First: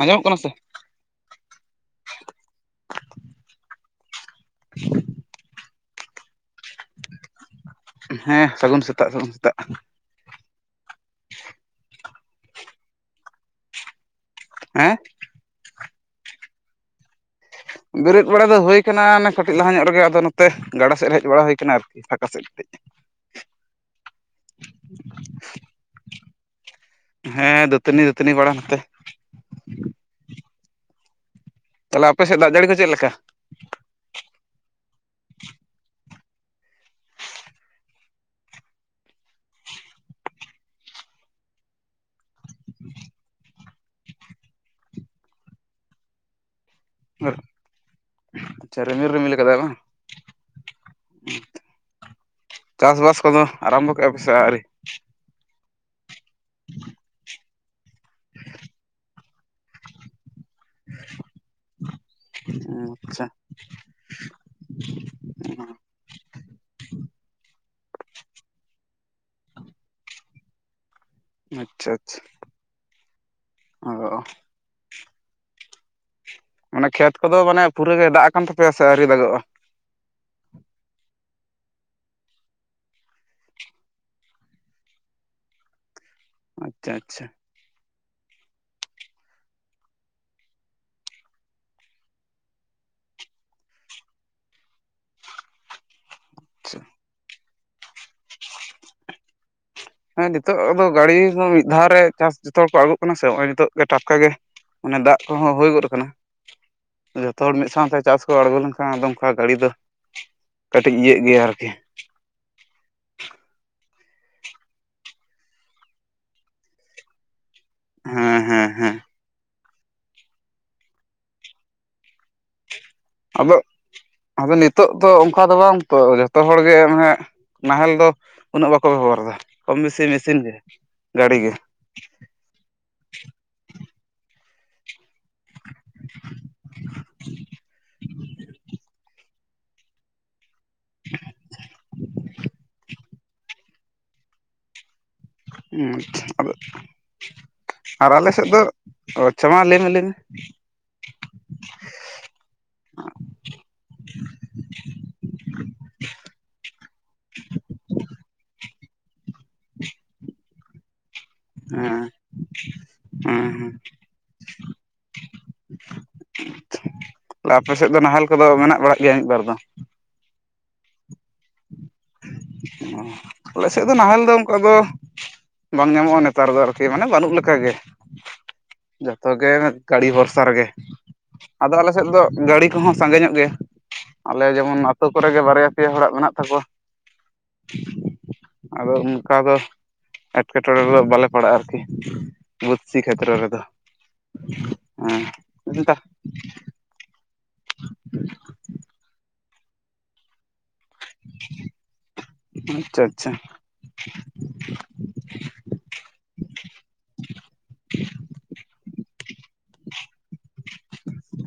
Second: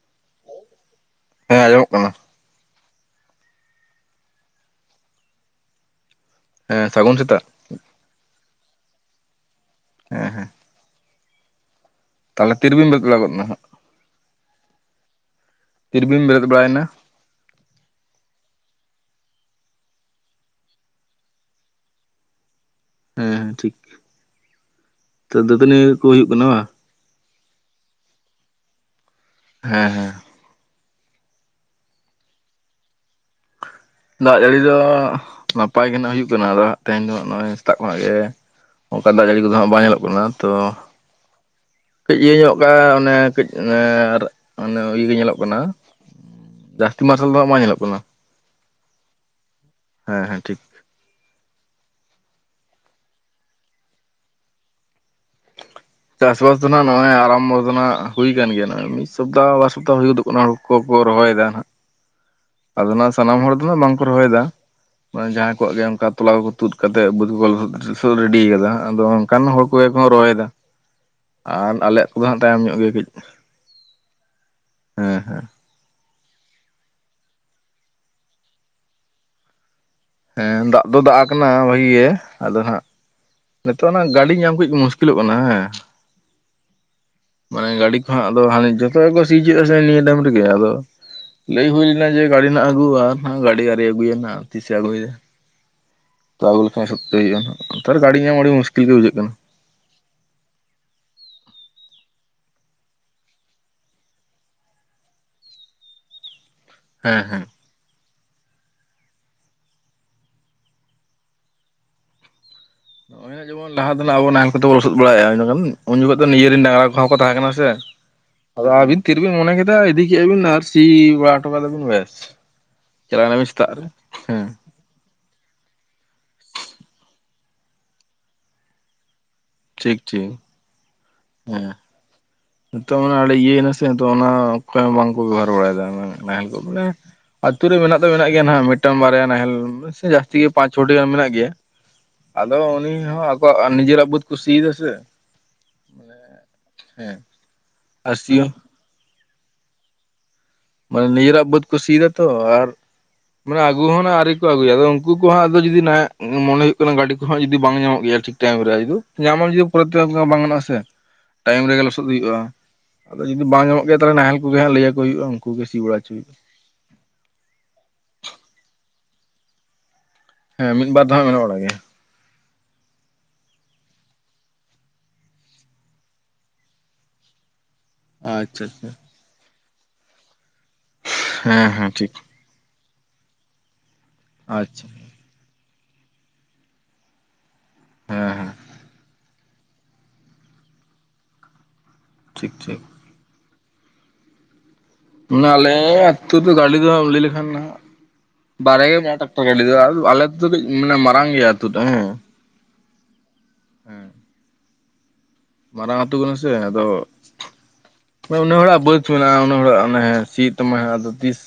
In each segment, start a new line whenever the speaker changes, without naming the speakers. ᱟᱸᱡᱚᱢᱚᱜ ᱠᱟᱱᱟ ᱥᱮ
ᱦᱮᱸ ᱟᱸᱡᱚᱢᱚᱜ ᱠᱟᱱᱟ ᱦᱮᱸ ᱥᱟᱹᱜᱩᱱ ᱥᱮᱛᱟᱜ
ᱦᱮᱸ ᱥᱟᱹᱜᱩᱱ ᱥᱮᱛᱟᱜ ᱥᱟᱹᱜᱩᱱ ᱥᱮᱛᱟᱜ
ᱦᱮᱸ ᱦᱮᱸ ᱛᱟᱦᱚᱞᱮ ᱛᱤᱨᱮ ᱵᱤᱱ ᱵᱮᱨᱮᱫ ᱵᱟᱲᱟ ᱜᱚᱫ ᱮᱱᱟ ᱱᱟᱜ
ᱦᱮᱸ
ᱛᱤᱨᱮ ᱵᱤᱱ ᱵᱮᱨᱮᱫ ᱵᱟᱲᱟᱭᱮᱱᱟ
ᱵᱮᱨᱮᱫ ᱵᱟᱲᱟ ᱫᱚ ᱦᱩᱭ ᱠᱟᱱᱟ ᱠᱟᱹᱴᱤᱡ ᱞᱟᱦᱟ ᱧᱚᱜ ᱨᱮᱜᱮ ᱟᱫᱚ ᱱᱚᱛᱮ ᱜᱟᱰᱟ ᱥᱮᱫ ᱦᱮᱡ ᱵᱟᱲᱟ ᱦᱩᱭ ᱠᱟᱱᱟ ᱟᱨᱠᱤ ᱯᱷᱟᱸᱠᱟ ᱥᱮᱫ ᱠᱟᱹᱴᱤᱡ
ᱦᱮᱸ ᱦᱮᱸ ᱴᱷᱤᱠ ᱛᱚ ᱫᱟᱹᱛᱟᱹᱱᱤ ᱠᱚ ᱦᱩᱭᱩᱜ ᱠᱟᱱᱟ ᱵᱟᱝ
ᱦᱮᱸ ᱫᱟᱹᱛᱟᱹᱱᱤ ᱫᱟᱹᱛᱱᱤ ᱵᱟᱲᱟ ᱠᱟᱛᱮ
ᱦᱮᱸ ᱦᱮᱸ
ᱛᱟᱦᱚᱞᱮ ᱟᱯᱮ ᱥᱮᱫ ᱫᱟᱜ ᱡᱟᱹᱲᱤ ᱠᱚ ᱪᱮᱫ ᱞᱮᱠᱟ
ᱫᱟᱜ ᱡᱟᱹᱲᱤ ᱫᱚ ᱱᱟᱯᱟᱭ ᱜᱮ ᱱᱟᱜ ᱦᱩᱭᱩᱜ ᱠᱟᱱᱟ ᱟᱫᱚ ᱛᱮᱦᱮᱱ ᱫᱚ ᱱᱚᱜᱼᱚᱭ ᱥᱮᱛᱟᱜ ᱠᱷᱚᱱ ᱜᱮ ᱚᱱᱠᱟ ᱫᱟᱜ ᱡᱟᱹᱲᱤ ᱠᱚᱫᱚ ᱦᱟᱸᱜ ᱵᱟᱭ ᱧᱮᱞᱚᱜ ᱠᱟᱱᱟ ᱛᱚ ᱠᱟᱹᱡ ᱤᱭᱟᱹ ᱧᱚᱜ ᱠᱟᱜ ᱚᱱᱮ ᱠᱟᱹᱡ ᱚᱱᱮ ᱤᱭᱟᱹ ᱜᱮ ᱧᱮᱞᱚᱜ ᱠᱟᱱᱟ ᱡᱟᱹᱥᱛᱤ ᱢᱟᱨᱥᱟᱞ ᱫᱚ ᱦᱟᱸᱜ ᱵᱟᱝ ᱧᱮᱞᱚᱜ ᱠᱟᱱᱟ
ᱟᱪᱪᱷᱟ ᱨᱤᱢᱤᱞ ᱨᱤᱢᱤᱞ ᱟᱠᱟᱫᱟᱭ ᱵᱟᱝ
ᱦᱮᱸ ᱦᱮᱸ ᱴᱷᱤᱠ᱾
ᱪᱟᱥᱵᱟᱥ ᱠᱚᱫᱚ ᱟᱨᱟᱢᱵᱷᱚ ᱠᱮᱫᱼᱟ ᱯᱮᱥᱮ ᱟᱹᱣᱨᱤ?
ᱪᱟᱥᱵᱟᱥ ᱫᱚ ᱱᱟᱦᱟᱜ ᱱᱚᱜᱼᱚᱭ ᱟᱨᱟᱢᱵᱚᱨ ᱫᱚ ᱱᱟᱦᱟᱜ ᱦᱩᱭ ᱠᱟᱱᱟᱱ ᱜᱮᱭᱟ ᱱᱚᱜᱼᱚᱭ ᱢᱤᱫ ᱥᱚᱯᱛᱟᱟᱦ ᱵᱟᱨ ᱥᱚᱯᱛᱟᱦᱚ ᱦᱩᱭ ᱜᱚᱫᱚᱜ ᱠᱟᱱᱟ᱾ᱦᱳ ᱲᱳᱠᱚ ᱨᱚᱦᱚᱭᱮᱫᱟ ᱱᱟᱦᱟᱜ᱾ ᱟᱫᱚ ᱱᱟᱜ
ᱟᱪᱪᱷᱟ
ᱥᱟᱱᱟᱢ ᱦᱚᱲ ᱫᱚ ᱵᱟᱝᱠᱚ ᱨᱚᱦᱚᱭᱫᱟ, ᱢᱟᱱᱮ ᱡᱟᱦᱟᱭ ᱠᱚᱣᱟᱜ ᱜᱮ ᱚᱱᱠᱟ ᱛᱚᱞᱟ ᱠᱚ ᱛᱩᱫ ᱠᱟᱛᱮᱫ ᱵᱟᱹᱫ ᱠᱚ ᱞᱚᱥᱚᱫ ᱨᱟᱹᱰᱤ ᱠᱟᱫᱟ ᱟᱫᱚ ᱚᱱᱠᱟᱱ ᱦᱚᱲ ᱠᱚᱜᱮ ᱠᱚ ᱨᱚᱦᱚᱭᱫᱟ᱾
[inaudible]
ᱟᱨ ᱟᱞᱮᱭᱟᱜ ᱠᱚᱫᱚ ᱦᱟᱸᱜ ᱛᱟᱭᱚᱢ ᱧᱚᱜ ᱜᱮ ᱠᱟᱹᱡ᱾
ᱚᱸᱻ
ᱦᱮᱸ ᱦᱮᱸ
ᱢᱟᱱᱮ ᱠᱷᱮᱛ ᱠᱚᱫᱚ ᱢᱟᱱᱮ ᱯᱩᱨᱟᱹ ᱜᱮ ᱫᱟᱜ ᱠᱟᱱ ᱛᱟᱯᱮᱭᱟ ᱥᱮ ᱟᱹᱣᱨᱤ ᱫᱟᱜᱚᱜᱼᱟ?
ᱦᱮᱸ ᱫᱟᱜ ᱫᱚ ᱫᱟᱜ ᱟᱠᱟᱱᱟ ᱵᱷᱟᱜᱤ ᱜᱮ ᱟᱫᱚ ᱦᱱᱟᱜ, ᱱᱤᱛᱚᱜ ᱚᱱᱟ ᱜᱟᱹᱰᱤ ᱧᱟᱢ ᱠᱟᱹᱡ ᱢᱩᱥᱠᱤᱞᱚᱜ ᱠᱟᱱᱟ ᱦᱮᱸ᱾
ᱟᱪᱪᱷᱟ ᱟᱪᱪᱷᱟ
ᱢᱟᱱᱮ ᱜᱟᱹᱰᱤ ᱠᱚ ᱦᱟᱸᱜ ᱟᱫᱚ ᱦᱟᱱᱮ ᱡᱚᱛᱚ ᱜᱮ ᱠᱚ ᱥᱤ ᱦᱚᱪᱚᱭᱮᱫᱟ ᱥᱮ ᱱᱤᱭᱟᱹ ᱴᱟᱭᱤᱢ ᱨᱮᱜᱮ ᱟᱫᱚ ᱞᱟᱹᱭ ᱦᱩᱭ ᱞᱮᱱᱟ ᱡᱮ ᱜᱟᱹᱰᱤ ᱱᱟᱜ ᱟᱹᱜᱩ ᱜᱟᱹᱰᱤ ᱟᱹᱣᱨᱤ ᱟᱹᱜᱩᱭᱟᱭ ᱱᱟᱜ ᱛᱤᱥᱮ ᱟᱹᱜᱩᱭᱟ᱾
[inaudible]
ᱛᱚᱞᱮ
ᱟᱪᱪᱷᱟ
ᱠᱷᱟᱱ ᱥᱚᱠᱛᱮ ᱤᱭᱟᱹ ᱦᱩᱭᱩᱜᱼᱟ ᱱᱟᱜ ᱱᱮᱛᱟᱨ ᱜᱟᱹᱰᱤ ᱧᱟᱢ ᱟᱹᱰᱤ ᱢᱩᱥᱠᱤᱞ ᱜᱮ ᱵᱩᱡᱷᱟᱹᱜ ᱠᱟᱱᱟ᱾
ᱦᱮᱸ ᱱᱤᱛᱚᱜ ᱫᱚ ᱜᱟᱹᱲᱤ ᱦᱚᱸ ᱢᱤᱫ ᱫᱷᱟᱣ ᱨᱮ ᱪᱟᱥ ᱡᱚᱛᱚ ᱦᱚᱲ ᱠᱚ ᱟᱹᱬᱜᱩᱜ ᱠᱟᱱᱟ ᱥᱮ, ᱱᱚᱜᱚᱭ ᱱᱤᱛᱚᱜ ᱜᱮ ᱴᱟᱴᱠᱟ ᱜᱮ ᱚᱱᱮ ᱫᱟᱜ ᱠᱚᱦᱚᱸ ᱦᱩᱭ ᱜᱚᱫ ᱠᱟᱱᱟ᱾
ᱦᱮᱸ ᱦᱮᱸ
ᱡᱷᱚᱛᱚ ᱦᱚᱲ ᱢᱤᱫ ᱥᱟᱶᱛᱮ ᱪᱟᱥ ᱠᱚ ᱟᱬᱜᱚ ᱞᱮᱱᱠᱷᱟᱱ ᱟᱫᱚ ᱚᱱᱠᱟ ᱜᱟᱹᱲᱤ ᱫᱚ ᱠᱟᱹᱴᱤᱡ ᱤᱭᱟᱹᱜ ᱜᱮᱭᱟ ᱟᱨᱠᱤ᱾
ᱚᱱᱮ ᱡᱮᱚᱱ ᱞᱟᱦᱟ ᱫᱚ ᱱᱟᱜ ᱟᱵᱚ ᱱᱟᱦᱮᱞ ᱠᱚᱛᱮ ᱵᱚᱱ ᱞᱚᱥᱚᱫ ᱵᱟᱲᱟᱭᱮ-ᱟ ᱤᱱᱟᱹ ᱠᱷᱟᱱ ᱩᱱ ᱡᱚᱠᱷᱚᱡ ᱫᱚ ᱱᱤᱡᱮᱨᱮ ᱰᱟᱝᱨᱟ ᱠᱚᱦᱚᱸ ᱠᱚ ᱛᱟᱦᱮᱸ ᱠᱟᱱᱟ, ᱥᱮ
ᱦᱮᱸ
ᱟᱫᱚ
ᱦᱮᱸ ᱦᱮᱸ
ᱟᱹᱵᱤᱱ ᱛᱤᱨᱵᱤᱱ ᱢᱚᱱᱮ ᱠᱮᱫᱟ ᱤᱫᱤ ᱠᱮᱫᱟ ᱵᱤᱱ ᱟᱨ ᱥᱤ ᱵᱟᱲᱟ ᱦᱚᱴᱚ ᱠᱟᱫᱟᱵᱤᱱ ᱵᱮᱥ᱾ ᱪᱟᱞᱟᱣ ᱮᱱᱟ ᱵᱤᱱ
ᱟᱫᱚ
ᱥᱮᱛᱟᱜ ᱨᱮ ᱦᱮᱸ
ᱟᱵᱤᱱ ᱱᱤ ᱛᱚᱜ ᱫᱚ ᱚᱱᱠᱟ ᱫᱚ ᱵᱟᱝ ᱛᱚ ᱡᱚᱛᱚ ᱦᱚᱲ ᱜᱮ ᱟᱱᱮ ᱱᱟᱦᱮᱞ ᱫᱚ ᱩᱱᱟᱹᱜ ᱵᱟᱠᱚ ᱵᱮᱵᱚᱦᱟᱨ ᱫᱟ᱾ ᱠᱚᱢ
ᱴᱷᱤᱠ
ᱵᱮᱥᱤ
ᱴᱷᱤᱠ
ᱢᱮᱥᱤᱱ ᱜᱮ ᱜᱟᱰᱤ ᱜᱮ᱾
ᱦᱮᱸ ᱱᱤᱛᱚᱜ ᱢᱟᱱᱮ ᱟᱹᱰᱤ ᱤᱭᱟᱹᱭᱱᱟᱥᱮ ᱱᱤᱛᱚᱜ ᱚᱱᱟ ᱚᱠᱚᱭ ᱦᱚᱸ ᱵᱟᱝᱠᱚ ᱵᱮᱵᱚᱦᱟᱨ ᱵᱟᱲᱟᱭᱮᱫᱟ ᱱᱟᱦᱮᱞ ᱠᱚ ᱫᱚ ᱢᱟᱱᱮ, ᱟᱛᱩ ᱨᱮ ᱢᱮᱱᱟᱜ ᱫᱚ ᱢᱮᱱᱟᱜ ᱜᱮᱭᱟ ᱱᱟᱜ ᱢᱤᱫᱴᱟᱝ ᱵᱟᱨᱭᱟ ᱱᱟᱦᱮᱞ ᱱᱤᱥᱪᱟᱹᱭ ᱡᱟᱹᱥᱛᱤ ᱜᱮ ᱯᱟᱸᱪ ᱪᱷᱚᱴᱤ ᱜᱟᱱ ᱢᱮᱱᱟᱜ ᱜᱮᱭᱟ᱾ ᱟᱫᱚ ᱩᱱᱤ ᱦᱚᱸ ᱟᱠᱚᱣᱟᱜ ᱱᱤᱡᱮᱨᱟᱜ ᱵᱟᱹᱫᱠᱚ ᱥᱤᱭ ᱫᱟ ᱥᱮ᱾
ᱦᱩᱸ ᱟᱪᱪᱷᱟ ᱟᱫᱚ
ᱦᱮᱸ
ᱟᱨ ᱟᱞᱮ
ᱥᱤ
ᱥᱮᱫ
ᱦᱚᱸ
ᱫᱚ ᱚ ᱟᱪᱪᱷᱟ ᱢᱟ ᱞᱟᱹᱭᱢᱮ ᱞᱟᱹᱭᱢᱮ᱾
ᱢᱟᱱᱮ ᱱᱤᱡᱮᱨᱟᱜ ᱵᱟᱹᱫ ᱠᱩᱥᱤᱭ ᱫᱟ ᱛᱚ ᱟᱨ ᱢᱟᱱᱮ ᱟᱜᱩ ᱦᱚᱸᱚ ᱱᱟᱜ ᱟᱹᱨᱤ ᱠᱚ ᱟᱹᱜᱩᱭᱟ ᱟᱫᱚ ᱩᱱᱠᱩ ᱠᱚᱦᱚᱸ ᱟᱫᱚ ᱡᱩᱫᱤ ᱱᱟᱜ ᱢᱚᱱᱮ ᱦᱩᱭᱩᱜ ᱠᱟᱱᱟ ᱜᱟᱹᱰᱤ ᱠᱚᱦᱚᱸ ᱡᱩᱫᱤ ᱵᱟᱝ ᱧᱟᱢᱚᱜ ᱜᱮᱭᱟ ᱴᱷᱤᱠ ᱴᱟᱭᱤᱢ ᱨᱮ ᱧᱟᱢᱦᱟᱸ ᱡᱩᱫᱤ ᱯᱚᱨᱮᱛᱮ ᱵᱟᱝ ᱜᱟᱱ ᱟ ᱥᱮ᱾
[inaudible]
ᱴᱟᱭᱤᱢ ᱨᱮᱜᱮ ᱞᱚᱥᱚᱫ
ᱦᱮᱸ
ᱦᱩᱭᱩᱜᱼᱟ, ᱟᱫᱚ ᱡᱩᱫᱤ
ᱦᱮᱸ
ᱵᱟᱝ
ᱦᱮᱸ
ᱧᱟᱢᱚᱜ ᱜᱮᱭᱟ ᱛᱟᱦᱚᱞᱮ ᱱᱟᱦᱮᱞ ᱠᱚᱜᱮ ᱦᱟᱜ ᱞᱟᱹᱭᱟ ᱠᱚ ᱦᱩᱭᱩᱜᱼᱟ᱾ ᱩᱱᱠᱩ ᱜᱮ ᱥᱤ ᱵᱟᱲᱟ ᱦᱚᱪᱩᱜ
ᱟᱪᱪᱷᱟ ᱟᱯᱮ ᱥᱮᱫ ᱫᱚ ᱱᱟᱦᱮᱞ ᱠᱚᱫᱚ ᱢᱮᱱᱟᱜ ᱵᱟᱲᱟᱜ ᱜᱮᱭᱟ ᱢᱤᱫ ᱵᱟᱨ ᱫᱚ?
ᱦᱮᱸ ᱢᱤᱫ ᱵᱟᱨ ᱫᱚ ᱦᱟᱜ ᱢᱮᱱᱟᱜ ᱵᱟᱲᱟᱜ ᱜᱮᱭᱟ᱾
ᱚᱸ ᱟᱞᱮ ᱥᱮᱫ ᱫᱚ ᱱᱟᱦᱮᱞ ᱫᱚ ᱚᱱᱠᱟ ᱫᱚ ᱵᱟᱝ ᱧᱟᱢᱚᱜᱼᱟ ᱱᱮᱛᱟᱨ ᱫᱚ ᱟᱨᱠᱤ ᱢᱟᱱᱮ ᱵᱟᱹᱱᱩᱜ ᱞᱮᱠᱟᱜᱮ᱾
ᱟᱪᱪᱷᱟ ᱟᱪᱪᱷᱟ᱾
ᱡᱷᱚᱛᱚ ᱜᱮ ᱜᱟᱹᱲᱤ ᱵᱷᱚᱨᱥᱟ ᱨᱮᱜᱮ,
ᱦᱮᱸ
ᱟᱫᱚ
ᱦᱮᱸ
ᱟᱞᱮ ᱥᱮᱫ
ᱴᱷᱤᱠ
ᱫᱚ ᱜᱟᱹᱲᱤ ᱠᱚᱦᱚᱸ ᱥᱟᱸᱜᱮ ᱧᱚᱜ ᱜᱮᱭᱟ, ᱟᱞᱮ ᱡᱮᱢᱚᱱ
ᱟᱪᱪᱷᱟ
ᱟᱹᱛᱳ ᱠᱚᱨᱮ ᱜᱮ ᱵᱟᱨᱭᱟ ᱯᱮᱭᱟ ᱦᱚᱲᱟᱜ ᱢᱮᱱᱟᱜ ᱛᱟᱠᱚᱣᱟ,
ᱦᱮᱸ ᱦᱮᱸ
ᱟᱫᱚ ᱚᱱᱠᱟ ᱫᱚ ᱮᱴᱠᱮᱴᱚᱬᱮ ᱨᱮᱫᱚ ᱵᱟᱞᱮ ᱯᱟᱲᱟᱜᱼᱟ ᱟᱨᱠᱤ,
ᱴᱷᱤᱠ ᱴᱷᱤᱠ
ᱵᱟᱹᱫᱥᱤ ᱠᱷᱮᱛᱨᱚ ᱨᱮᱫᱚ᱾ ᱦᱮᱸ
ᱢᱟᱱᱮ ᱟᱞᱮ ᱱᱤᱛᱚᱜ ᱫᱚ ᱜᱟᱹᱰᱤ ᱫᱚ ᱞᱟᱹᱭ ᱞᱮᱠᱷᱟᱱ ᱱᱟᱜ ᱵᱟᱨᱭᱟ ᱜᱮ ᱢᱮᱱᱟᱜ-ᱟ ᱴᱠᱴᱟᱨ ᱜᱟᱹᱰᱤ ᱫᱚ, ᱟᱞᱮ ᱟᱹᱛᱩ ᱫᱚ ᱠᱟᱹᱡ ᱢᱟᱱᱮ ᱢᱟ ᱨᱟᱝ ᱜᱮᱭᱟ ᱟᱹᱛᱩ ᱴᱟᱜ ᱦᱮᱸ᱾
ᱟᱪᱪᱷᱟ ᱟᱪᱪᱷᱟ᱾
ᱦᱮᱸ ᱢᱟᱨᱟᱝ ᱟᱹᱛᱳ ᱠᱟᱱᱟ ᱥᱮ ᱟᱫᱚ ᱢᱟᱱᱮ ᱩᱱᱟᱹᱜ ᱦᱚᱲᱟᱜ ᱵᱟᱹᱫ ᱢᱮᱱᱟᱜᱼᱟ ᱩᱱᱟᱹᱜ ᱦᱚᱲᱟᱜ ᱚᱱᱮ ᱥᱤᱭ ᱛᱟᱢᱟᱭ ᱟᱫᱚ ᱛᱤᱥ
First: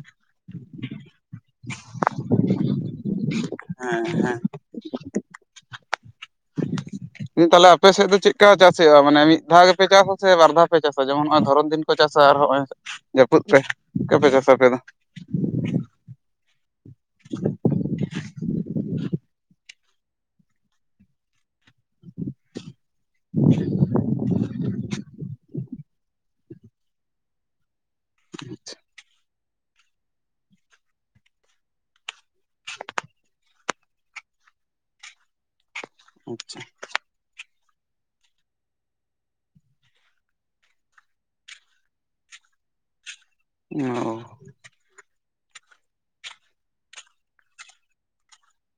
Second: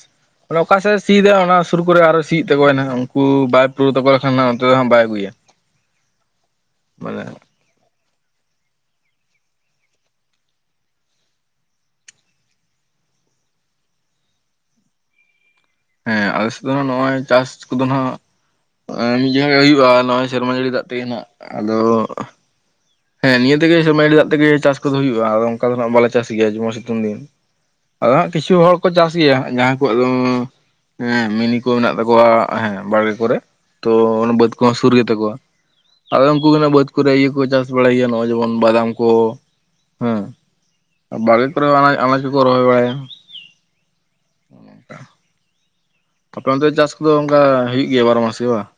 ᱟᱱᱮ ᱚᱠᱟᱥᱮᱫ ᱮ ᱥᱤᱭᱟ ᱚᱱᱟ ᱥᱩᱨ ᱠᱚᱨᱮ ᱟᱨᱚ ᱥᱤᱭᱮᱫ ᱛᱟᱠᱚᱟᱭ ᱦᱟᱜ ᱩᱱᱠᱩ ᱵᱟᱭ ᱯᱩᱨᱟᱹ ᱛᱠᱚ ᱞᱮᱠᱷᱟᱱ ᱚᱱᱛᱮᱦ ᱵᱟᱭ ᱟᱜᱩᱭᱟ
[unintelligible] ᱛᱟᱞᱟᱵ ᱟᱯᱮ ᱥᱮᱫ ᱫᱚ ᱪᱮᱫᱠᱟ ᱪᱟᱥ ᱦᱩᱭᱩᱜᱼᱟ ᱢᱟᱱᱮ ᱢᱤᱫ ᱫᱷᱟᱣ ᱜᱮᱯᱮ ᱪᱟᱥᱟ ᱥᱮ ᱵᱟᱨ ᱫᱷᱟᱣ ᱯᱮ ᱪᱟᱥᱟ ᱡᱮᱢᱚᱱ ᱱᱚᱜᱼᱚᱭ ᱫᱷᱚᱨᱚᱢ ᱫᱤᱱ ᱠᱚ ᱪᱟᱥᱟ ᱟᱨ ᱦᱚᱸᱜᱼᱚᱭ ᱡᱟᱹᱯᱩᱫ ᱯᱮ ᱚᱠᱟ ᱯᱮ ᱪᱟᱥᱟ ᱟᱯᱮ ᱫᱚ
ᱦᱮᱸ ᱟᱞᱮ ᱥᱮᱫ ᱫᱚ ᱱᱚᱜᱼᱚᱭ ᱪᱟᱥ ᱠᱚᱫᱚ ᱱᱟᱜ ᱢᱤᱫ ᱡᱟᱭᱜᱟ ᱜᱮ ᱦᱩᱭᱩᱜᱼᱟ ᱱᱚᱜᱼᱚᱭ ᱥᱮᱨᱢᱟ ᱡᱟᱹᱲᱤ ᱫᱟᱜ ᱛᱤᱱᱟ ᱟᱫᱚ ᱦᱮᱸ ᱱᱤᱭᱟᱹ ᱛᱮᱜᱮ ᱢᱟᱹᱭᱰᱤ ᱫᱟᱜ ᱛᱮᱜᱮ ᱪᱟᱥ ᱠᱚᱫᱚ ᱦᱩᱭᱩᱜᱼᱟ ᱚᱱᱠᱟ ᱫᱚ ᱦᱜ ᱵᱟᱞᱮ ᱪᱟᱥ ᱜᱮᱭᱟ ᱡᱮᱢᱚᱱ ᱥᱤᱛᱩᱝ ᱫᱤᱱ ᱟᱫᱚ ᱦᱜ ᱠᱤᱪᱷᱩ ᱦᱚᱲ ᱠᱚ ᱪᱟᱥ ᱜᱮᱭᱟ ᱡᱟᱦᱟᱸᱭ ᱠᱚ ᱟ ᱫᱚ ᱢᱤᱱᱤ ᱠᱚ ᱢᱮᱱᱟᱜ ᱛᱟᱠᱚᱣᱟ ᱦᱮᱸ ᱵᱟᱲᱜᱮ ᱠᱚᱨᱮ ᱛᱚ ᱚᱱᱟ ᱵᱟᱹᱫᱽ ᱠᱚᱦᱚᱸ ᱥᱩᱨ ᱜᱮᱛᱟ ᱠᱚᱣᱟ ᱟᱫᱚ ᱩᱱᱠᱩ
ᱟᱪᱪᱷᱟ
ᱜᱮ ᱵᱟᱹᱫᱽ ᱠᱚ ᱠᱚᱨᱮ ᱤᱭᱟᱹ ᱠᱚ ᱪᱟᱥ ᱵᱟᱲᱟᱭ ᱜᱮᱭᱟ ᱱᱚᱜ-ᱚᱭ ᱡᱮᱢᱚᱱ ᱵᱟᱫᱟᱢ ᱠᱚ ᱦᱮᱸ ᱵᱟᱲᱮ ᱠᱚᱨᱮ ᱟᱱᱟ ᱟᱱᱟᱡᱽ ᱠᱚ ᱨᱚᱦᱚᱭ ᱵᱟᱲᱟᱭᱟ
ᱚ
ᱟᱯᱮ ᱚᱱ ᱛᱮ ᱪᱟᱥ ᱠᱚᱫᱚ ᱚᱱᱠᱟ ᱦᱩᱭᱩᱜ ᱜᱮᱭᱟ ᱵᱟᱨᱚ ᱢᱟᱥ ᱜᱮ ᱵᱟᱝ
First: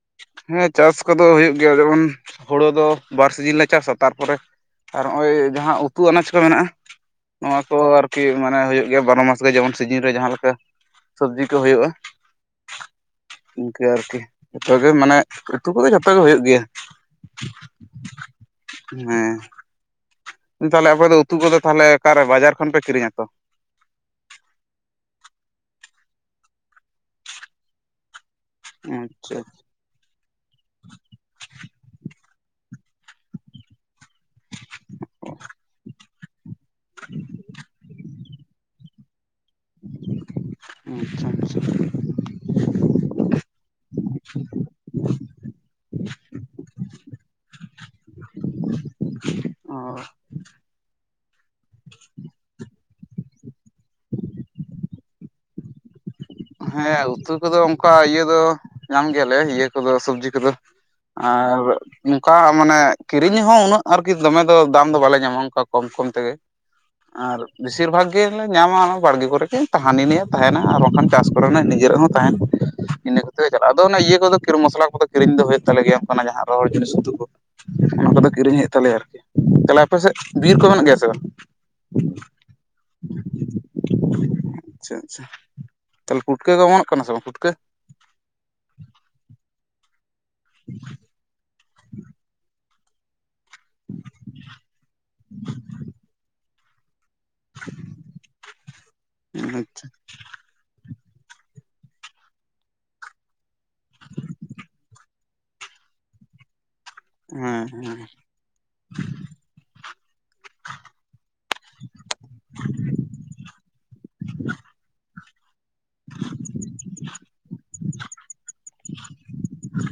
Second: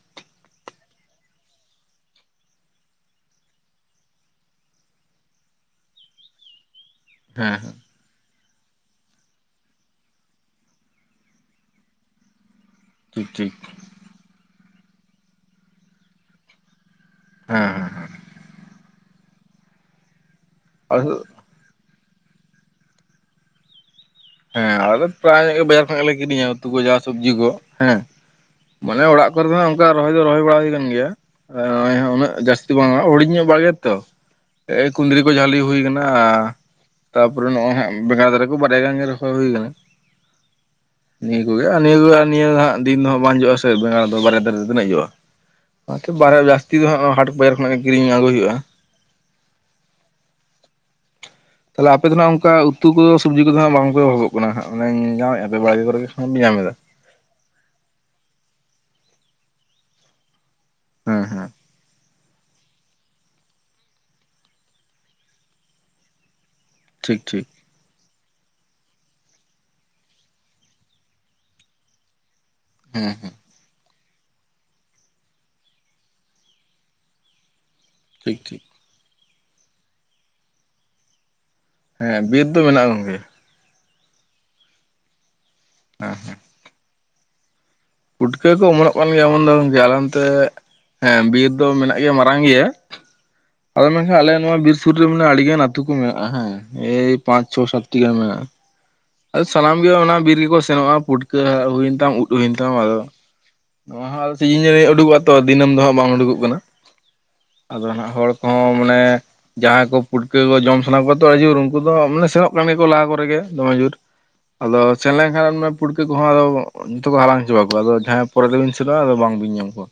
ᱦᱮᱸ ᱪᱟᱥ ᱠᱚᱫᱚ ᱦᱩᱭᱩᱜ ᱜᱮᱭᱟ ᱡᱮᱢᱚᱱ ᱦᱩᱲᱳ ᱫᱚ ᱵᱟᱨ ᱥᱤᱡᱤᱱ ᱞᱮ ᱪᱟᱥᱟ ᱛᱟᱨᱯᱚᱨᱮ ᱟᱨ ᱱᱚᱜᱼᱚᱭ ᱡᱟᱦᱟᱸ ᱩᱛᱩ ᱟᱱᱟᱡ ᱠᱚ ᱢᱮᱱᱟᱜᱼᱟ
ᱦᱮᱸ
ᱱᱚᱣᱟ ᱠᱚ
ᱦᱮᱸ
ᱟᱨ ᱠᱤ ᱢᱟᱱᱮ ᱦᱩᱭᱩᱜ ᱜᱮᱭᱟ ᱵᱟᱨᱚ ᱢᱟᱥ ᱜᱮ ᱡᱮᱢᱚᱱ ᱥᱤᱡᱤᱱ ᱨᱮ ᱡᱟᱦᱟᱸᱮ ᱞᱮᱠᱟ ᱥᱚᱵᱽᱡᱤ ᱠᱚ ᱦᱩᱭᱩᱜᱼᱟ
ᱴᱷᱤᱠ ᱴᱷᱤᱠ
ᱤᱱᱠᱟᱹ ᱟᱨᱠᱤ ᱡᱚᱛᱚ ᱜᱮ ᱢᱟᱱᱮ ᱩᱛᱩ ᱠᱚᱫᱚ ᱡᱚᱛᱚ ᱜᱮ ᱦᱩᱭᱩᱜ ᱜᱮᱭᱟ
ᱦᱮᱸ ᱦᱮᱸ ᱦᱮᱸ
ᱦᱮᱸ ᱛᱟᱦᱚᱞᱮ
ᱟᱞᱮ
ᱟᱯᱮ ᱫᱚ
ᱥᱮᱫ
ᱩᱛᱩ ᱠᱚᱫᱚ ᱛᱟᱦᱚᱞᱮ ᱚᱠᱟᱨᱮ ᱵᱟᱡᱟᱨ ᱠᱷᱚᱱ ᱯᱮ ᱠᱤᱨᱤᱧᱟ ᱛᱚ
ᱦᱮᱸ ᱟᱞᱮ ᱯᱨᱟᱭ ᱧᱚᱜ ᱜᱮ ᱵᱟᱡᱟᱨ ᱠᱷᱚᱱᱟᱜ ᱜᱮᱞᱮ ᱠᱤᱨᱤᱧᱟ ᱩᱛᱩ ᱠᱚ ᱡᱟ ᱥᱚᱵᱽᱡᱤ ᱠᱚ ᱦᱮᱸ ᱢᱟᱱᱮ ᱚᱲᱟᱜ
ᱟᱪᱪᱷᱟ
ᱠᱚᱨᱮ ᱛ ᱚᱱᱠᱟ ᱨᱚᱦᱚᱭ ᱫᱚ ᱨᱚᱦᱚᱭ ᱵᱟᱲᱟ ᱦᱩᱭ ᱟᱠ ᱜᱮᱭᱟᱜ ᱩᱱᱟᱹᱜ ᱡᱟᱹᱥᱛᱤ ᱵᱟᱝᱼᱟ ᱦᱩᱰᱤᱧ ᱧᱚᱜ ᱵᱟᱲ ᱜᱮᱭᱟ ᱛᱚ ᱮᱭ ᱠᱩᱸᱫᱽᱨᱤ ᱠᱚ ᱡᱷᱟᱹᱞᱤ ᱦᱩᱭ ᱟᱠᱟᱱᱟ ᱛᱟᱯᱚᱨᱮ ᱱᱚᱜᱼᱚᱭᱜ ᱵᱮᱸᱜᱟᱲ ᱫᱷᱟᱨᱟ ᱠᱚ ᱵᱟᱨᱭᱟ ᱜᱟᱱ ᱜᱮ ᱦᱩᱭ ᱠᱟᱱᱟ
ᱟᱪᱪᱷᱟ
ᱱᱤᱭᱟᱹ ᱠᱚ ᱜᱮ
ᱟᱪᱪᱷᱟ
ᱱᱤᱭᱟᱹ ᱠᱚ ᱱᱤᱭᱟᱹ ᱫᱤᱱ ᱫᱚ ᱦᱟᱸᱜ ᱵᱟᱝ ᱦᱩᱭᱩᱜᱼᱟ ᱥᱮ ᱵᱮᱸᱜᱟᱲ ᱫᱚ ᱵᱟᱨᱭᱟ ᱫᱟᱨᱮ ᱨᱮ ᱛᱤᱱᱟᱹᱜ ᱦᱩᱭᱩᱜᱼᱟ ᱟᱮᱪᱷᱟ ᱵᱟᱨᱮ ᱡᱟᱹᱥᱛᱤ ᱫᱚ ᱦᱜ ᱦᱟᱴ ᱵᱟᱡᱟᱨ ᱠᱷᱚᱱᱟᱜ ᱜᱮ ᱠᱤᱨᱤᱧ ᱟᱹᱜᱩᱭ ᱦᱩᱭᱩᱜᱼᱟ
ᱚ
ᱛᱟᱦᱚᱞᱮ ᱟᱯᱮ ᱫᱚ ᱱᱟᱜ ᱚᱱᱠᱟ ᱩ ᱠᱚ ᱥᱚᱵᱡᱤ ᱠᱚᱫᱚᱱᱟᱜ ᱵᱟᱝ ᱚᱜᱚᱜ ᱠᱟᱱᱟ ᱦᱟᱸᱜᱟᱱᱮᱧ ᱧᱟᱢᱮᱫ ᱯᱮ ᱵᱟᱲᱮ ᱠᱚᱨᱮᱜ ᱧᱟᱢᱮᱫᱟ
ᱦᱮᱸ ᱩᱛᱩ ᱠᱚᱫᱚ ᱚᱱᱠᱟ ᱤᱭᱟᱹ ᱫᱚ ᱧᱟᱢ ᱜᱮᱭᱟᱞᱮ ᱤᱭᱟᱹ ᱠᱚᱫᱚ ᱥᱚᱵᱽᱡᱤ ᱠᱚᱫᱚ
ᱦᱮᱸ ᱦᱮᱸ
ᱟᱨ ᱚᱱᱠᱟ ᱢᱟᱱᱮ ᱠᱤᱨᱤᱧ ᱦᱚᱸ ᱩᱱᱟᱹᱜ ᱟᱨᱠᱤ ᱫᱚᱢᱮ ᱫᱚ ᱫᱟᱢ ᱫᱚ ᱵᱟᱞᱮ ᱧᱟᱢᱟ ᱚᱱᱠᱟ ᱠᱚᱢ ᱠᱚᱢ ᱛᱮᱜᱮ
ᱴᱷᱤᱠ
ᱟᱨ
ᱴᱷᱤᱠ
ᱵᱮᱥᱤᱨ ᱵᱷᱟᱜᱽ ᱜᱮᱞ ᱞᱮ ᱧᱟᱢᱟ ᱚᱱᱟ ᱵᱟᱲᱜᱮ ᱠᱚᱨᱮ ᱠ ᱛᱟᱦᱟᱱᱤ ᱞᱮ ᱛᱟᱦᱮᱱᱟ ᱟᱨ ᱵᱟᱝᱠᱷᱟᱱ ᱪᱟᱥ ᱠᱚ ᱠᱚ ᱱᱤᱡᱮᱨ ᱦᱚᱸ ᱛᱟᱦᱮᱱ
ᱦᱮᱸ
ᱤᱱᱟᱹ ᱠᱚ
ᱦᱮᱸ
ᱛᱮ ᱪᱟᱞᱟᱜᱼᱟ ᱟᱫᱚ ᱚᱱᱟ ᱤᱭᱟᱹ ᱠᱚᱫᱚᱤᱨ ᱢᱚᱥᱞᱟ ᱠᱚᱫᱚ ᱠᱤᱨᱤᱧ ᱫᱚ ᱦᱩᱭᱩᱜ ᱛᱟᱞᱮ ᱜᱮᱭᱟ ᱚᱱᱱᱟᱜ ᱡᱟᱦᱟᱸ ᱨᱚᱦᱚᱲ ᱡᱤᱱᱤᱥ ᱩᱛᱩ ᱠᱚ ᱚᱱᱟ ᱠᱚᱫᱚ
ᱴᱷᱤᱠ
ᱠᱤᱨᱤᱧ
ᱴᱷᱤᱠ
ᱦᱩᱭᱩᱜ ᱛᱟᱞᱮᱭᱟ ᱟᱨᱠᱤ ᱛᱟᱦᱞᱮ ᱟᱯᱮ ᱥᱮᱫ ᱵᱤᱨ ᱠᱚ ᱢᱮᱱᱟᱜ ᱜᱮᱭᱟ ᱥᱮ ᱵᱟᱝ
ᱦᱮᱸ ᱵᱤᱨ ᱫᱚ ᱢᱮᱱᱟᱜ ᱜᱚᱝᱠᱮ
ᱟᱪᱷᱟ ᱟᱪᱷᱟ
ᱦᱮᱸ
ᱛᱟᱦᱚᱞᱮ ᱯᱴᱠᱟᱹ ᱠᱚ ᱚᱢᱚᱱᱚᱜ ᱠᱟᱱᱟ ᱥᱮ ᱵᱟᱝ ᱯᱷᱩᱴᱠᱟᱹ
ᱯᱩᱴᱠᱟᱹ ᱠᱚ ᱚᱢᱚᱱᱚᱜ ᱠᱟᱱ ᱜᱮᱭᱟ ᱮᱢᱚᱱ ᱫᱚ ᱟᱞ ᱱᱛᱮ ᱦᱮᱸ ᱵᱤᱨ ᱫᱚ ᱢᱮᱱᱟᱜ ᱜᱮᱭᱟ ᱢᱟᱨᱟᱝ ᱜᱮᱭᱟ ᱟᱫᱚ ᱢᱮᱱᱠᱷᱟᱱ ᱟᱞᱮ ᱱᱚᱣᱟ ᱵᱤᱨ ᱥᱩᱨ ᱨᱮ ᱢᱟᱱᱮ ᱟᱹᱰᱤ ᱜᱟᱱ ᱟᱹᱛᱩᱳ ᱠᱚ ᱢᱮᱱᱟᱜᱼᱟ ᱦᱮᱸ ᱮᱭ ᱯᱟᱸᱪ ᱪᱷᱚ ᱥᱟᱛᱴᱤ ᱜᱟᱱ ᱢᱮᱱᱟᱜᱼᱟ ᱟᱫᱚ ᱥᱟᱱᱟᱢ
ᱟᱪᱪᱷᱟ
ᱜᱮ ᱚᱱᱟ ᱵᱤᱨ ᱨᱮᱠᱚ ᱥᱮᱱᱚᱜᱼᱟ ᱯᱩᱴᱠᱟᱹ ᱦᱩᱭᱮᱱ ᱛᱟᱢ ᱩᱫ ᱦᱩᱭᱮᱱ ᱛᱟᱢ ᱟᱫᱚ ᱱᱚᱣᱟ ᱦᱚᱸ ᱥᱤᱡᱤᱱ ᱡᱤ ᱩᱰᱩᱠᱚᱜᱼᱟ ᱛᱚ ᱫᱤᱱᱟᱹᱢ ᱫᱚ ᱦᱟᱸᱜ ᱵᱟᱝ ᱩᱰᱩᱠᱚᱜ ᱠᱟᱱᱟ
ᱦᱮᱸ
ᱟᱫᱚ
ᱦᱮᱸ
ᱦᱟᱸᱜ ᱦᱚᱲ ᱦᱚᱸ ᱢᱟᱱᱮ ᱡᱟᱦᱟᱸᱭ ᱠᱚ ᱯᱩᱴᱠᱟᱹ ᱠᱚ ᱡᱚᱢ ᱥᱟᱱᱟ ᱠᱚᱣᱟ ᱛᱚ ᱟᱹᱰᱤ ᱡᱳᱨ ᱩᱱᱠᱩ ᱫᱚ ᱢᱟᱱᱮ ᱥᱮᱱᱚᱜ ᱠᱟᱱ ᱜᱮᱭᱟᱠᱚ ᱞᱟᱦᱟ ᱠᱚᱨᱮᱜ ᱜᱮ ᱫᱚᱢᱮ ᱡᱳᱨ ᱟᱫᱚ ᱥᱮᱱ ᱞᱮᱱᱠᱷᱟᱱ ᱯᱩᱲᱠᱟᱹ ᱠᱚᱦᱚᱸ ᱟᱫᱚ ᱡᱚᱛᱚ ᱠᱚ ᱦᱟᱞᱟᱝ ᱦᱚᱪᱚ ᱠᱚᱣᱟ ᱟᱫᱚ ᱡᱟᱦᱟᱸ ᱯᱚᱨᱮ ᱛᱮᱵᱤᱱ ᱥᱮᱱᱚᱜᱼᱟ ᱟᱫᱚ ᱵᱟᱝᱵᱤᱱ ᱧᱟᱢ ᱠᱚᱣᱟ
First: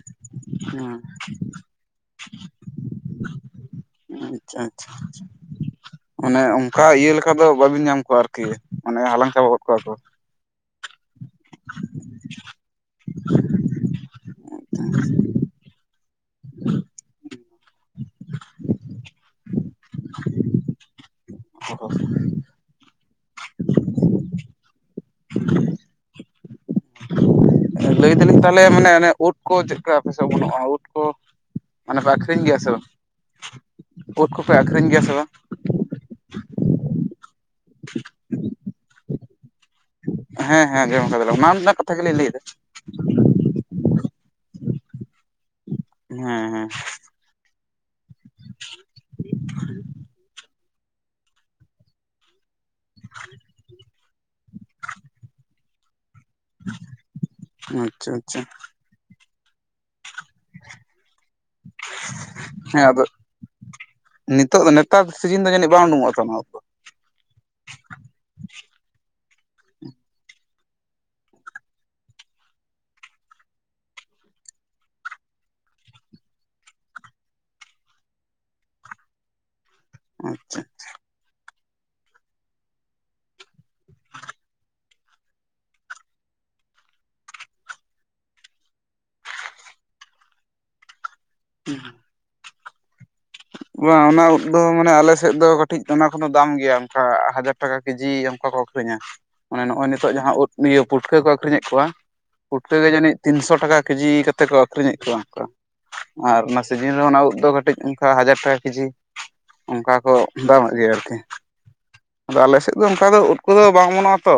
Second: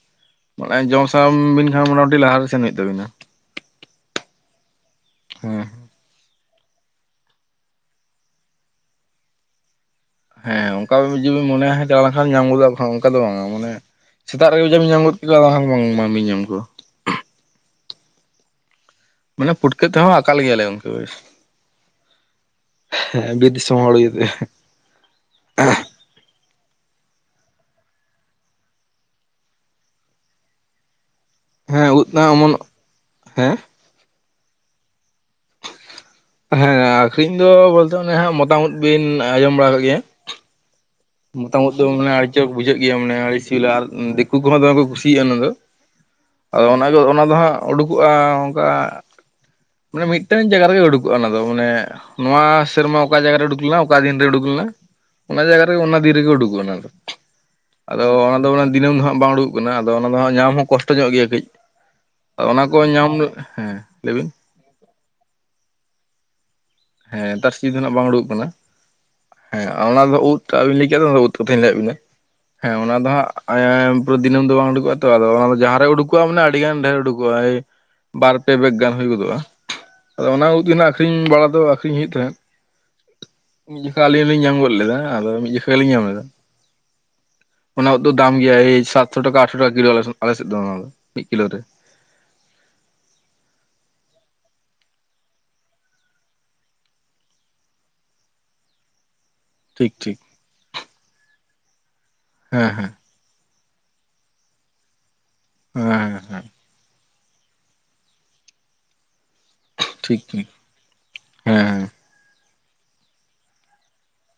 ᱢᱟᱱᱮ ᱡᱚᱢ
ᱦᱮᱸ
ᱥᱟᱱᱟ ᱵᱤᱱ ᱠᱷᱟᱱ ᱢᱚᱴᱟᱢᱩᱴᱤ ᱞᱟᱦᱟᱨᱮ ᱥᱮᱱ ᱦᱩᱭᱩᱜ ᱛᱟᱵᱤᱱᱟ
ᱟᱪᱷᱟᱻ ᱟᱪᱷᱟᱻ ᱟᱪᱷᱟᱻ᱾
ᱦᱮᱸ᱾
ᱢᱟᱱᱮ ᱚᱱᱠᱟ ᱤᱭᱟᱹ ᱞᱮᱠᱟ ᱫᱚ ᱵᱟᱹᱵᱤᱱ ᱧᱟᱢ ᱠᱚᱣᱟ ᱟᱨᱠᱤ ᱢᱟᱱᱮ ᱦᱟᱞᱟᱝ ᱪᱟᱵᱟ ᱜᱚᱫ ᱠᱚᱣᱟ ᱠᱚ᱾
ᱦᱮᱸ ᱚᱱᱠᱟ ᱡᱫᱤ ᱢᱚᱱᱮᱭᱟ ᱦᱮ ᱪᱟᱣ ᱞᱮ ᱠᱷᱟᱱ ᱧᱟᱢ ᱜᱚᱫᱚᱜ ᱠᱷᱟᱱ ᱚᱱᱠᱟ ᱫᱚ ᱵᱟᱝᱼᱟ, ᱢᱟᱱᱮ ᱥᱮᱛᱟᱜ ᱨᱮᱜᱮ ᱡᱟ ᱧᱟᱢ ᱜᱚᱫ ᱠᱤᱫᱟ ᱚᱱᱟ ᱦᱚᱸ ᱵᱟᱝ ᱵᱤᱱ ᱧᱟᱢ ᱠᱚᱣᱟ᱾ ᱢᱟᱱᱮ ᱯᱩᱴᱠᱟᱹ ᱛᱮᱦᱚᱸ ᱟᱠᱟᱞ ᱜᱮᱭᱟᱞᱮ ᱩᱱᱠᱟᱹ,
ᱚᱸᱻ᱾
ᱦᱮᱸ ᱵᱤᱨ ᱫᱤᱥᱚᱢ ᱦᱚᱲ ᱜᱮ
ᱞᱟᱹᱭ ᱫᱟᱞᱤᱧ ᱛᱟᱦᱚᱞᱮ ᱢᱟᱱᱮ ᱚᱱᱮ ᱳᱫᱽ ᱠᱚ ᱪᱮᱫᱟ ᱟᱯᱮᱥᱟ ᱳᱢᱳᱱᱚᱜᱼᱟ ᱳᱫᱽ ᱠᱚ?
ᱦᱮᱸ
ᱢᱟᱱᱮ
ᱩᱫ
ᱯᱮ
ᱱᱟᱜ
ᱟᱹᱠᱷᱨᱤᱧ ᱜᱮᱭᱟ
ᱚᱢᱚᱱᱚᱜ
ᱥᱮ ᱵᱟᱝ?
ᱦᱮᱸ
ᱳᱫᱽ ᱠᱚᱯᱮ ᱟᱠᱷᱨᱤᱧ ᱜᱮᱭᱟ ᱥᱮ ᱵᱟᱝ?
ᱦᱮᱸ ᱟᱠᱷᱨᱤᱧ ᱫᱚ ᱵᱚᱞᱛᱮ ᱚᱱᱮ ᱦᱟᱸᱜ ᱢᱚᱴᱟ ᱳᱫᱽ ᱵᱤᱱ ᱟᱸᱡᱚᱢ ᱵᱟᱲᱟ ᱠᱟᱜ ᱜᱮᱭᱟ?
ᱦᱮᱸᱻ ᱦᱮᱸᱻ ᱟᱡᱚᱢ᱾
ᱢᱚᱴᱟ ᱩᱫᱽ ᱫᱚ ᱢᱟᱱᱮ ᱟᱹᱰᱤᱪᱟᱹ ᱵᱩᱡᱟᱹᱜ ᱜᱮᱭᱟ ᱢᱟᱱᱮ ᱟᱲᱤ ᱥᱤᱵᱤᱞᱟ ᱟᱨ ᱫᱤᱠᱩ ᱠᱚᱦᱚᱸ ᱫᱚᱢᱮ ᱠᱚ ᱠᱩᱥᱤᱭᱟᱜᱼᱟ᱾ ᱚᱱᱟ ᱫᱚ ᱟᱫᱚ
ᱦᱮᱸ
ᱚᱱᱟ ᱫᱚ ᱚᱱᱟ ᱫᱚ ᱦᱟᱸᱜ ᱩᱰᱩᱠᱚᱜᱼᱟ ᱚᱱᱠᱟ ᱢᱟᱱᱮ ᱢᱤᱫᱴᱟᱝ ᱡᱟᱭᱜᱟ ᱨᱮᱜᱮ ᱩᱰᱩᱠᱚᱜᱼᱟ ᱚᱱᱟ ᱫᱚ ᱢᱟᱱᱮ ᱱᱚᱣᱟ ᱥᱮᱨᱢᱟ ᱚᱠᱟ ᱡᱟᱭᱜᱟ ᱨᱮ ᱩᱰᱩᱠ ᱞᱮᱱᱟ ᱚᱠᱟ ᱫᱤᱱ ᱨᱮ ᱩᱰᱩᱠ ᱞᱮᱱᱟ, ᱚᱱᱟ ᱡᱟᱭᱜᱟ ᱨᱮ ᱚᱱᱟ ᱫᱤᱱ ᱨᱮᱜᱮ ᱩᱰᱩᱠ ᱠᱚᱜᱼᱟ,
ᱦᱮᱸ
ᱟᱫᱚ
ᱟᱪᱪᱷᱟ
ᱚᱱᱟ
ᱟᱪᱪᱷᱟ
ᱫᱚ ᱫᱤᱱᱟᱹᱢ ᱫᱚ ᱦᱟᱸᱜ ᱵᱟᱝ ᱩᱰᱩᱠᱚᱜ ᱠᱟᱱᱟ ᱟᱫᱚ ᱚᱱᱟ ᱫᱚ ᱦᱟᱸᱜ ᱧᱟᱢ ᱦᱚᱸ ᱠᱚᱥᱴᱚ ᱧᱚᱜ ᱜᱮᱭᱟ ᱠᱟᱹᱡ, ᱟᱫᱚ ᱚᱱᱟ ᱠᱚ
ᱦᱮᱸ ᱟᱫᱚ
ᱧᱟᱢ ᱦᱮᱸ, ᱞᱟᱹᱭ ᱵᱤᱱ?
ᱱᱤᱛᱚᱜ ᱫᱚ ᱱᱮᱛᱟᱨ ᱥᱤᱡᱤᱱ ᱫᱚ ᱡᱟᱹᱱᱤᱡ ᱵᱟᱝ ᱩᱰᱩᱠᱚᱜᱼᱟ ᱟᱱᱟ ᱠᱚᱛᱚ?
ᱦᱮᱸ ᱱᱮᱛᱟᱨ ᱥᱤ- ᱫᱚ ᱱᱟᱜ ᱵᱟᱝ ᱩᱵᱩᱠᱜ ᱠᱟᱱᱟ ᱾ ᱦᱮᱸ ᱚᱱᱟ ᱫᱚ ᱩᱫᱽ ᱟᱵᱤᱱ ᱞᱟᱹᱭ ᱠᱮᱜ ᱫᱚ ᱩᱫᱽ ᱠᱟᱛᱷᱟᱹᱧ ᱞᱟᱹᱭᱟᱫ ᱵᱤᱱᱟ᱾ ᱦᱮᱸ ᱚᱱᱟ ᱫᱚ ᱦᱟᱸᱜ ᱫᱤᱱᱟᱢ ᱫᱚ ᱵᱟᱝ ᱩᱰᱩᱠᱜᱼᱟ ᱛᱚ, ᱟᱫᱚ ᱚᱱᱟ ᱡᱟᱦᱟᱸᱨᱮ ᱩᱰᱩᱠᱚᱜᱼᱟ ᱢᱟᱱᱮ ᱟᱹᱰᱤ ᱜᱟᱱ ᱰᱷᱮᱨ ᱩᱰᱩᱠᱚᱜᱼᱟ᱾ ᱯᱮᱨᱟᱭ ᱵᱟᱨ ᱯᱮ ᱵᱮᱜᱽ ᱜᱟᱱ ᱦᱩᱭ ᱜᱚᱫᱚᱜᱼᱟ᱾ ᱟᱫᱚ ᱚᱱᱟ
ᱟᱪᱪᱷᱟ
ᱩᱫᱽ ᱟᱠᱷᱨᱤᱧ ᱵᱟᱲᱟ ᱫᱚ ᱟᱠᱷᱨᱤᱧ ᱦᱩᱭᱩᱜ ᱛᱟᱦᱮᱫ᱾ ᱢᱤᱫ ᱡᱚᱠᱷᱟ ᱟᱹᱞᱤᱧ ᱞᱤᱧ ᱧᱟᱢ ᱜᱚᱫ ᱞᱮᱫᱟ, ᱟᱫᱚ ᱢᱤᱫ ᱡᱚᱠᱷᱷᱟ ᱜᱮᱞᱤᱧ ᱧᱟᱢ ᱞᱮᱫᱟ᱾ ᱚᱱᱟ ᱩᱫᱽ ᱫᱟᱢ ᱜᱮᱭᱟ ᱳᱭ ᱥᱟᱛᱥᱚ ᱴᱟᱠᱟ ᱟᱴᱷᱥᱚ ᱴᱠᱟ ᱠᱤᱞᱳ ᱟᱞᱮᱥᱮᱫ ᱫᱚ ᱚᱱᱟ ᱢᱤᱫ ᱠᱤᱞᱳ ᱨᱮ᱾
[unintelligible] ᱵᱟᱝ ᱚᱱᱟ ᱩᱫᱽ ᱫᱚ ᱢᱟᱱᱮ ᱟᱞᱮ ᱥᱮᱫ ᱫᱚ ᱠᱟᱹᱴᱤᱡ ᱚᱱᱟ ᱠᱚᱫᱚ ᱫᱟᱢ ᱜᱮᱭᱟ ᱚᱱᱠᱟ ᱦᱟᱡᱟᱨ ᱴᱟᱠᱟ ᱠᱮᱡᱤ ᱚᱱᱠᱟ ᱠᱚ ᱟᱹᱠᱷᱨᱤᱧᱟ᱾ ᱢᱟᱱᱮ ᱱᱚᱜᱼᱚᱭ
ᱴᱷᱤᱠ
ᱱᱤᱛᱚᱜ
ᱴᱷᱤᱠ
ᱡᱟᱦᱟᱸ ᱩᱫᱽ ᱤᱭᱟᱹ ᱯᱩᱴᱠᱟᱹ ᱠᱚ ᱟᱹᱠᱷᱨᱤᱧᱮᱫ ᱠᱚᱣᱟ,
ᱦᱮᱸ
ᱯᱩᱴᱠᱟᱹ ᱜᱮ
ᱦᱮᱸ
ᱡᱟᱹᱱᱤᱡ ᱛᱤᱱᱥᱚ ᱴᱟᱠᱟ ᱠᱮᱡᱤ ᱠᱟᱛᱮ ᱠᱚ ᱟᱹᱠᱷᱨᱤᱧᱮᱫ ᱠᱚᱣᱟ, ᱚᱱᱠᱟ
ᱦᱮᱸ
ᱟᱨ
ᱦᱮᱸ
ᱥᱤᱡᱤᱱ ᱨᱮ ᱚᱱᱟ ᱩᱫᱽ ᱫᱚ ᱠᱟᱹᱴᱤᱡ ᱚᱱᱠᱟ ᱦᱟᱡᱟᱨ ᱴᱟᱠᱟ ᱠᱮᱡᱤ᱾ ᱚᱱᱠᱟ ᱠᱚ
ᱴᱷᱤᱠ ᱴᱷᱤᱠ
ᱫᱟᱢᱟᱜ ᱜᱮ ᱟᱨᱠᱤ,
ᱦᱮᱸ ᱦᱮᱸ
ᱟᱞᱮ ᱥᱮᱫ ᱫᱚ ᱚᱱᱠᱟ ᱫᱚ ᱩᱫᱽ ᱠᱚᱫᱚ ᱵᱟᱝ ᱚᱢᱚᱱᱚᱜᱼᱟ ᱛᱚ,